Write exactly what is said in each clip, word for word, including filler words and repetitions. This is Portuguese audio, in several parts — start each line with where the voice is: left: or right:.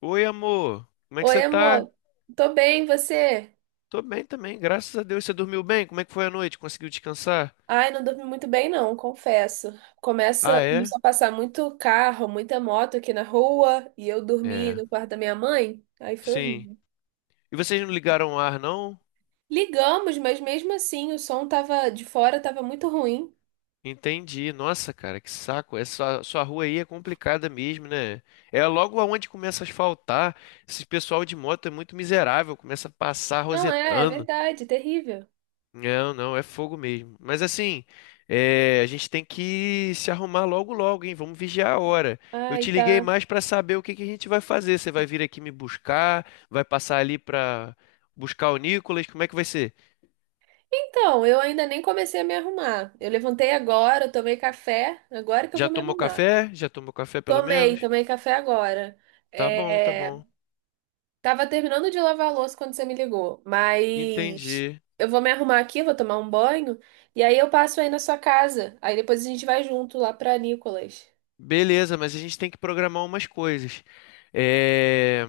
left: Oi, amor. Como é que
right: Oi,
left: você tá?
right: amor. Tô bem, e você?
left: Tô bem também, graças a Deus. Você dormiu bem? Como é que foi a noite? Conseguiu descansar?
right: Ai, não dormi muito bem, não, confesso.
left: Ah,
right: Começa,
left: é?
right: começou a passar muito carro, muita moto aqui na rua e eu dormi
left: É.
right: no quarto da minha mãe. Aí foi
left: Sim.
right: horrível.
left: E vocês não ligaram o ar, não?
right: Ligamos, mas mesmo assim o som tava de fora, tava muito ruim.
left: Entendi. Nossa, cara, que saco. Essa sua rua aí é complicada mesmo, né? É logo aonde começa a asfaltar. Esse pessoal de moto é muito miserável, começa a passar
right: Não é, é
left: rosetando.
right: verdade, terrível.
left: Não, não, é fogo mesmo. Mas assim, é, a gente tem que se arrumar logo logo, hein? Vamos vigiar a hora. Eu
right: Ai,
left: te liguei
right: tá.
left: mais pra saber o que que a gente vai fazer. Você vai vir aqui me buscar, vai passar ali pra buscar o Nicolas, como é que vai ser?
right: Então, eu ainda nem comecei a me arrumar. Eu levantei agora, eu tomei café, agora que eu
left: Já
right: vou me
left: tomou
right: arrumar.
left: café? Já tomou café pelo
right: Tomei,
left: menos?
right: tomei café agora.
left: Tá bom, tá
right: É.
left: bom.
right: Tava terminando de lavar a louça quando você me ligou, mas
left: Entendi.
right: eu vou me arrumar aqui, vou tomar um banho e aí eu passo aí na sua casa. Aí depois a gente vai junto lá pra Nicolas.
left: Beleza, mas a gente tem que programar umas coisas. É,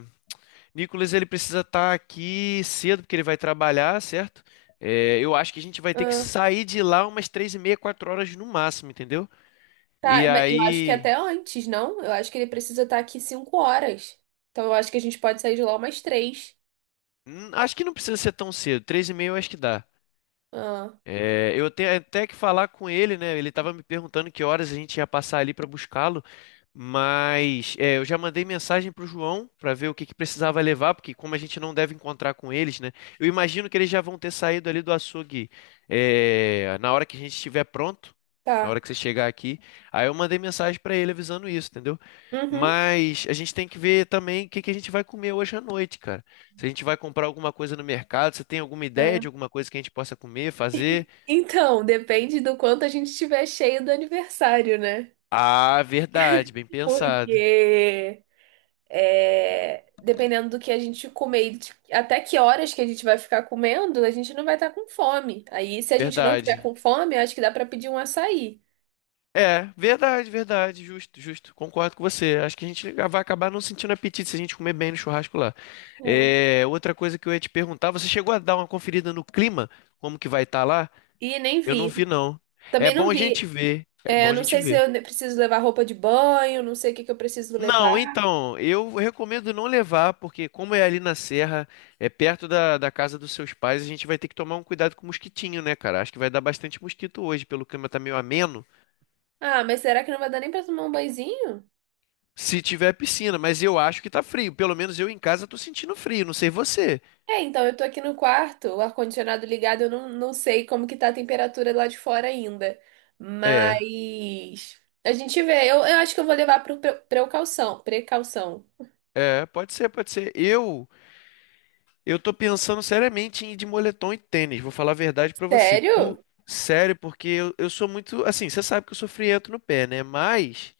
left: Nicolas, ele precisa estar aqui cedo, porque ele vai trabalhar, certo? É, eu acho que a gente vai ter que
right: Ah,
left: sair de lá umas três e meia, quatro horas no máximo, entendeu? E
right: tá, mas eu acho que
left: aí.
right: até antes, não? Eu acho que ele precisa estar aqui cinco horas. Então eu acho que a gente pode sair de lá umas três.
left: hum, Acho que não precisa ser tão cedo. Três e meia eu acho que dá.
right: Ah,
left: É, eu tenho até que falar com ele, né? Ele tava me perguntando que horas a gente ia passar ali para buscá-lo, mas é, eu já mandei mensagem pro João para ver o que que precisava levar, porque como a gente não deve encontrar com eles, né? Eu imagino que eles já vão ter saído ali do açougue é, na hora que a gente estiver pronto, na hora
right: tá.
left: que você chegar aqui. Aí eu mandei mensagem para ele avisando isso, entendeu?
right: Uhum.
left: Mas a gente tem que ver também o que que a gente vai comer hoje à noite, cara. Se a gente vai comprar alguma coisa no mercado, você tem alguma ideia
right: É.
left: de alguma coisa que a gente possa comer, fazer?
right: Então, depende do quanto a gente estiver cheio do aniversário, né?
left: Ah, verdade, bem pensado.
right: Porque é, dependendo do que a gente comer, e de- até que horas que a gente vai ficar comendo, a gente não vai estar com fome. Aí, se a gente não tiver
left: Verdade.
right: com fome, eu acho que dá para pedir um açaí.
left: É, verdade, verdade, justo, justo. Concordo com você. Acho que a gente vai acabar não sentindo apetite se a gente comer bem no churrasco lá.
right: É.
left: É, outra coisa que eu ia te perguntar, você chegou a dar uma conferida no clima? Como que vai estar lá?
right: E nem
left: Eu não vi,
right: vi.
left: não. É
right: Também
left: bom
right: não
left: a gente
right: vi.
left: ver. É
right: É,
left: bom
right: eu
left: a
right: não
left: gente
right: sei se
left: ver.
right: eu ne- preciso levar roupa de banho, não sei o que que eu preciso levar.
left: Não, então, eu recomendo não levar, porque como é ali na serra, é perto da, da casa dos seus pais, a gente vai ter que tomar um cuidado com o mosquitinho, né, cara? Acho que vai dar bastante mosquito hoje, pelo clima tá meio ameno.
right: Ah, mas será que não vai dar nem para tomar um banhozinho?
left: Se tiver piscina, mas eu acho que tá frio. Pelo menos eu em casa tô sentindo frio, não sei você.
right: É, então, eu tô aqui no quarto, o ar-condicionado ligado, eu não, não sei como que tá a temperatura lá de fora ainda.
left: É,
right: Mas a gente vê. Eu, eu acho que eu vou levar pro pre- precaução. Precaução.
left: é, pode ser, pode ser. Eu, eu tô pensando seriamente em ir de moletom e tênis. Vou falar a verdade pra você. Pu-
right: Sério?
left: sério, porque eu, eu sou muito, assim, você sabe que eu sou friento no pé, né? Mas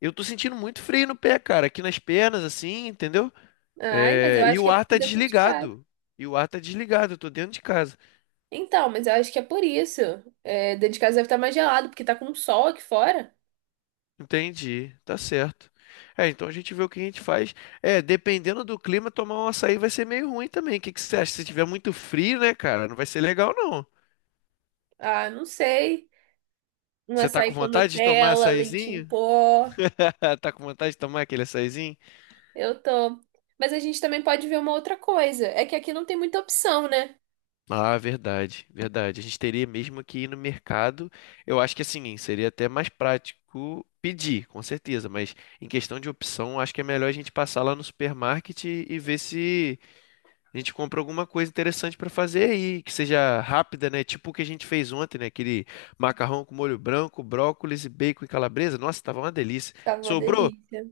left: eu tô sentindo muito frio no pé, cara, aqui nas pernas, assim, entendeu?
right: Ai, mas eu
left: É, e
right: acho que
left: o
right: é
left: ar
right: porque tá
left: tá
right: dentro de casa.
left: desligado. E o ar tá desligado, eu tô dentro de casa.
right: Então, mas eu acho que é por isso. É, dentro de casa deve estar mais gelado, porque tá com sol aqui fora.
left: Entendi, tá certo. É, então a gente vê o que a gente faz. É, dependendo do clima, tomar um açaí vai ser meio ruim também. O que que você acha? Se tiver muito frio, né, cara? Não vai ser legal, não.
right: Ah, não sei. Um
left: Você tá
right: açaí
left: com
right: com
left: vontade de tomar
right: Nutella, leite em
left: açaizinho?
right: pó.
left: Tá com vontade de tomar aquele açaizinho?
right: Eu tô. Mas a gente também pode ver uma outra coisa. É que aqui não tem muita opção, né?
left: Ah, verdade, verdade. A gente teria mesmo que ir no mercado. Eu acho que assim, seria até mais prático pedir, com certeza. Mas em questão de opção, acho que é melhor a gente passar lá no supermarket e ver se. A gente compra alguma coisa interessante para fazer e que seja rápida, né? Tipo o que a gente fez ontem, né? Aquele macarrão com molho branco, brócolis e bacon e calabresa. Nossa, tava uma delícia.
right: Tava uma
left: Sobrou?
right: delícia.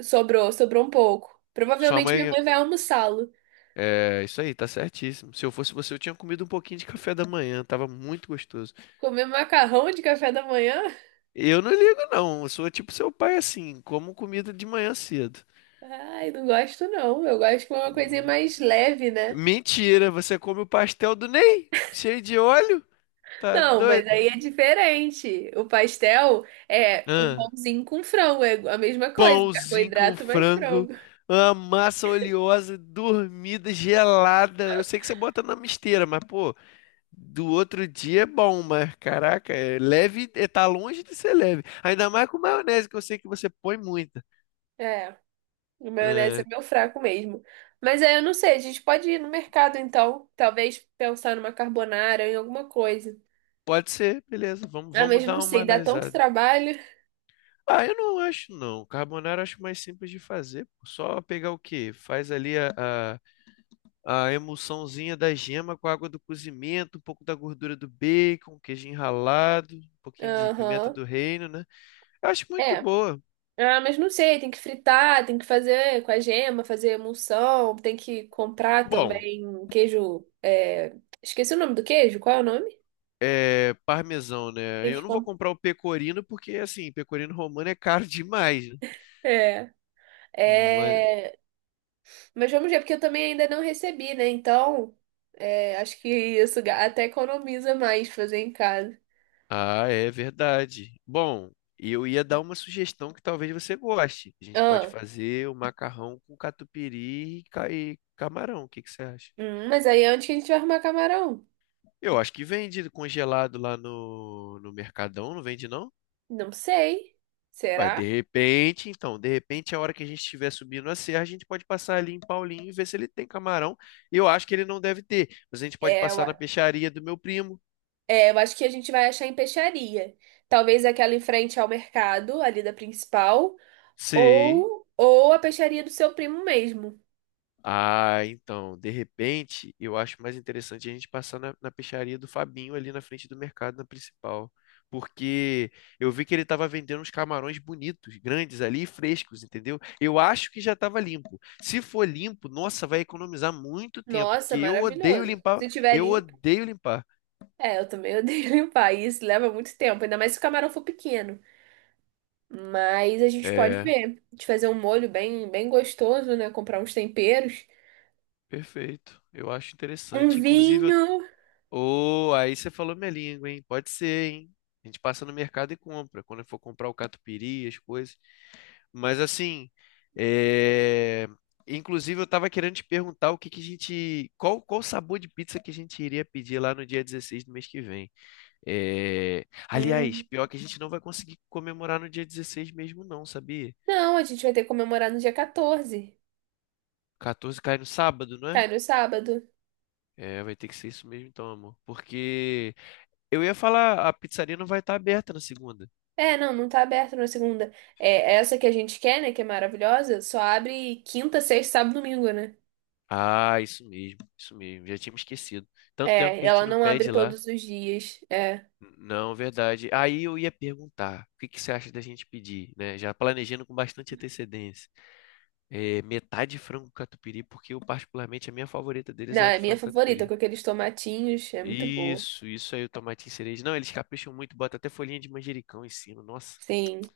right: Sobrou, sobrou um pouco.
left: Sua
right: Provavelmente minha
left: mãe.
right: mãe vai almoçá-lo.
left: É, isso aí, tá certíssimo. Se eu fosse você, eu tinha comido um pouquinho de café da manhã, tava muito gostoso.
right: Comer macarrão de café da manhã?
left: Eu não ligo, não. Eu sou tipo seu pai assim, como comida de manhã cedo.
right: Ai, não gosto não. Eu gosto com uma coisinha mais leve, né?
left: Mentira, você come o pastel do Ney? Cheio de óleo? Tá
right: Não, mas
left: doido?
right: aí é diferente. O pastel é um
left: Ahn.
right: pãozinho com frango, é a mesma coisa,
left: Pãozinho com
right: carboidrato mais
left: frango,
right: frango.
left: uma massa oleosa, dormida, gelada. Eu sei que você bota na misteira, mas, pô, do outro dia é bom, mas, caraca, é leve, é, tá longe de ser leve. Ainda mais com maionese, que eu sei que você põe muita.
right: É, o maionese é
left: É,
right: meu fraco mesmo. Mas aí eu não sei, a gente pode ir no mercado então, talvez pensar numa carbonara, em alguma coisa.
left: pode ser, beleza, vamos,
right: Ah,
left: vamos
right: mas não
left: dar uma
right: sei, dá tanto
left: analisada.
right: trabalho.
left: Ah, eu não acho, não. Carbonara eu acho mais simples de fazer. Pô. Só pegar o quê? Faz ali a... a- a emulsãozinha da gema com a água do cozimento, um pouco da gordura do bacon, queijo ralado, um pouquinho de pimenta
right: Aham.
left: do reino, né? Eu acho muito de
right: É.
left: boa.
right: Ah, mas não sei, tem que fritar, tem que fazer com a gema, fazer emulsão, tem que comprar
left: Bom,
right: também queijo. É, esqueci o nome do queijo, qual é o nome?
left: é parmesão, né?
right: Tem
left: Eu
right: que
left: não vou
right: comprar.
left: comprar o pecorino porque, assim, pecorino romano é caro demais, né?
right: É,
left: Mas-
right: é, mas vamos ver, porque eu também ainda não recebi, né? Então, é, acho que isso ga- até economiza mais fazer em casa.
left: Ah, é verdade. Bom, eu ia dar uma sugestão que talvez você goste. A gente pode
right: Ah,
left: fazer o macarrão com catupiry e ca- e camarão. O que que você acha?
right: hum, mas aí onde que a gente vai arrumar camarão?
left: Eu acho que vende congelado lá no, no Mercadão, não vende não?
right: Não sei.
left: Ué, de
right: Será?
left: repente, então, de repente, a hora que a gente estiver subindo a serra, a gente pode passar ali em Paulinho e ver se ele tem camarão. Eu acho que ele não deve ter, mas a gente pode
right: É, eu
left: passar na peixaria do meu primo.
right: É, eu acho que a gente vai achar em peixaria. Talvez aquela em frente ao mercado, ali da principal,
left: Sei.
right: ou, ou a peixaria do seu primo mesmo.
left: Ah, então, de repente, eu acho mais interessante a gente passar na, na peixaria do Fabinho ali na frente do mercado, na principal. Porque eu vi que ele estava vendendo uns camarões bonitos, grandes ali, e frescos, entendeu? Eu acho que já estava limpo. Se for limpo, nossa, vai economizar muito tempo, porque
right: Nossa,
left: eu odeio
right: maravilhoso.
left: limpar.
right: Se tiver
left: Eu
right: limpo.
left: odeio limpar.
right: É, eu também odeio limpar. e Isso leva muito tempo, ainda mais se o camarão for pequeno. Mas a gente pode
left: É,
right: ver. A gente fazer um molho bem, bem gostoso, né? Comprar uns temperos.
left: perfeito. Eu acho
right: Um
left: interessante. Inclusive. eu...
right: vinho.
left: Oh, aí você falou minha língua, hein? Pode ser, hein? A gente passa no mercado e compra. Quando for comprar o catupiry, as coisas. Mas assim, é, inclusive eu tava querendo te perguntar o que que a gente, qual qual sabor de pizza que a gente iria pedir lá no dia dezesseis do mês que vem. É, aliás,
right: Hum.
left: pior que a gente não vai conseguir comemorar no dia dezesseis mesmo não, sabia?
right: Não, a gente vai ter que comemorar no dia quatorze.
left: Quatorze cai no sábado, não é?
right: Cai no sábado.
left: É, vai ter que ser isso mesmo então, amor. Porque eu ia falar, a pizzaria não vai estar aberta na segunda.
right: É, não, não tá aberto na segunda. É, essa que a gente quer, né, que é maravilhosa, só abre quinta, sexta, sábado, e domingo, né?
left: Ah, isso mesmo, isso mesmo. Já tínhamos esquecido. Tanto tempo
right: É,
left: que a gente
right: ela
left: não
right: não abre
left: pede lá.
right: todos os dias. É.
left: Não, verdade. Aí eu ia perguntar, o que que você acha da gente pedir, né? Já planejando com bastante antecedência. É, metade de frango catupiry, porque eu particularmente a minha favorita
right: Não,
left: deles é a
right: é
left: de
right: minha
left: frango
right: favorita,
left: catupiry.
right: com aqueles tomatinhos, é muito boa.
left: Isso, isso aí o tomatinho cereja. Não, eles capricham muito, bota até folhinha de manjericão em cima, nossa.
right: Sim.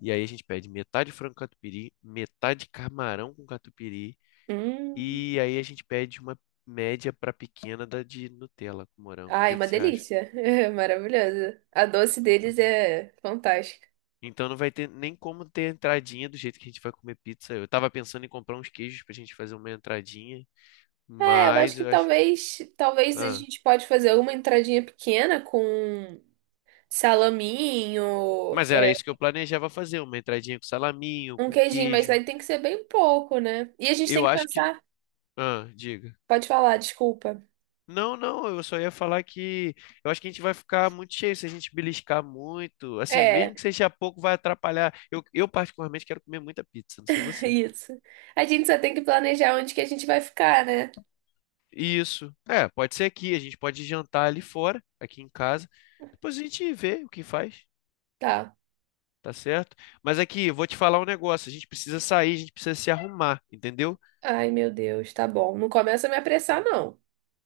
left: E aí a gente pede metade frango catupiry, metade camarão com catupiry
right: Hum.
left: e aí a gente pede uma média para pequena da de Nutella com morango. O
right: Ai,
left: que que
right: uma
left: você acha?
right: delícia. É maravilhosa. A doce
left: Então tá
right: deles
left: bom.
right: é fantástica.
left: Então não vai ter nem como ter entradinha do jeito que a gente vai comer pizza. Eu tava pensando em comprar uns queijos pra gente fazer uma entradinha,
right: É, eu acho
left: mas
right: que
left: eu acho.
right: talvez, talvez a
left: Ah,
right: gente pode fazer alguma entradinha pequena com salaminho,
left: mas era
right: é,
left: isso que eu planejava fazer, uma entradinha com salaminho,
right: um
left: com
right: queijinho, mas
left: queijo.
right: aí tem que ser bem pouco, né? E a gente tem
left: Eu
right: que
left: acho que.
right: pensar.
left: Ah, diga.
right: Pode falar, desculpa.
left: Não, não, eu só ia falar que eu acho que a gente vai ficar muito cheio se a gente beliscar muito. Assim, mesmo que
right: É,
left: seja pouco, vai atrapalhar. Eu, eu particularmente quero comer muita pizza, não sei você.
right: isso. A gente só tem que planejar onde que a gente vai ficar, né?
left: Isso. É, pode ser aqui, a gente pode jantar ali fora, aqui em casa. Depois a gente vê o que faz,
right: Tá.
left: tá certo? Mas aqui, eu vou te falar um negócio, a gente precisa sair, a gente precisa se arrumar, entendeu?
right: Ai, meu Deus, tá bom. Não começa a me apressar, não.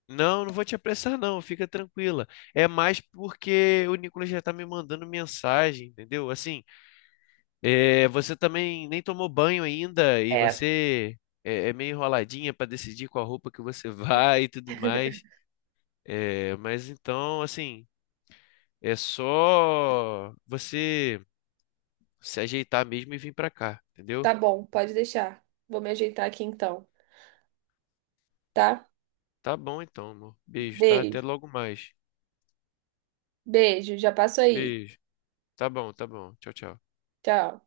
left: Não, não vou te apressar não, fica tranquila. É mais porque o Nicolas já tá me mandando mensagem, entendeu? Assim, é, você também nem tomou banho ainda e
right: É,
left: você é, é meio enroladinha pra decidir qual roupa que você vai e tudo mais. É, mas então, assim, é só você se ajeitar mesmo e vir pra cá, entendeu?
right: tá bom, pode deixar. Vou me ajeitar aqui então, tá?
left: Tá bom então, amor. Beijo, tá? Até
right: Beijo.
left: logo mais.
right: Beijo, já passo aí.
left: Beijo. Tá bom, tá bom. Tchau, tchau.
right: Tchau.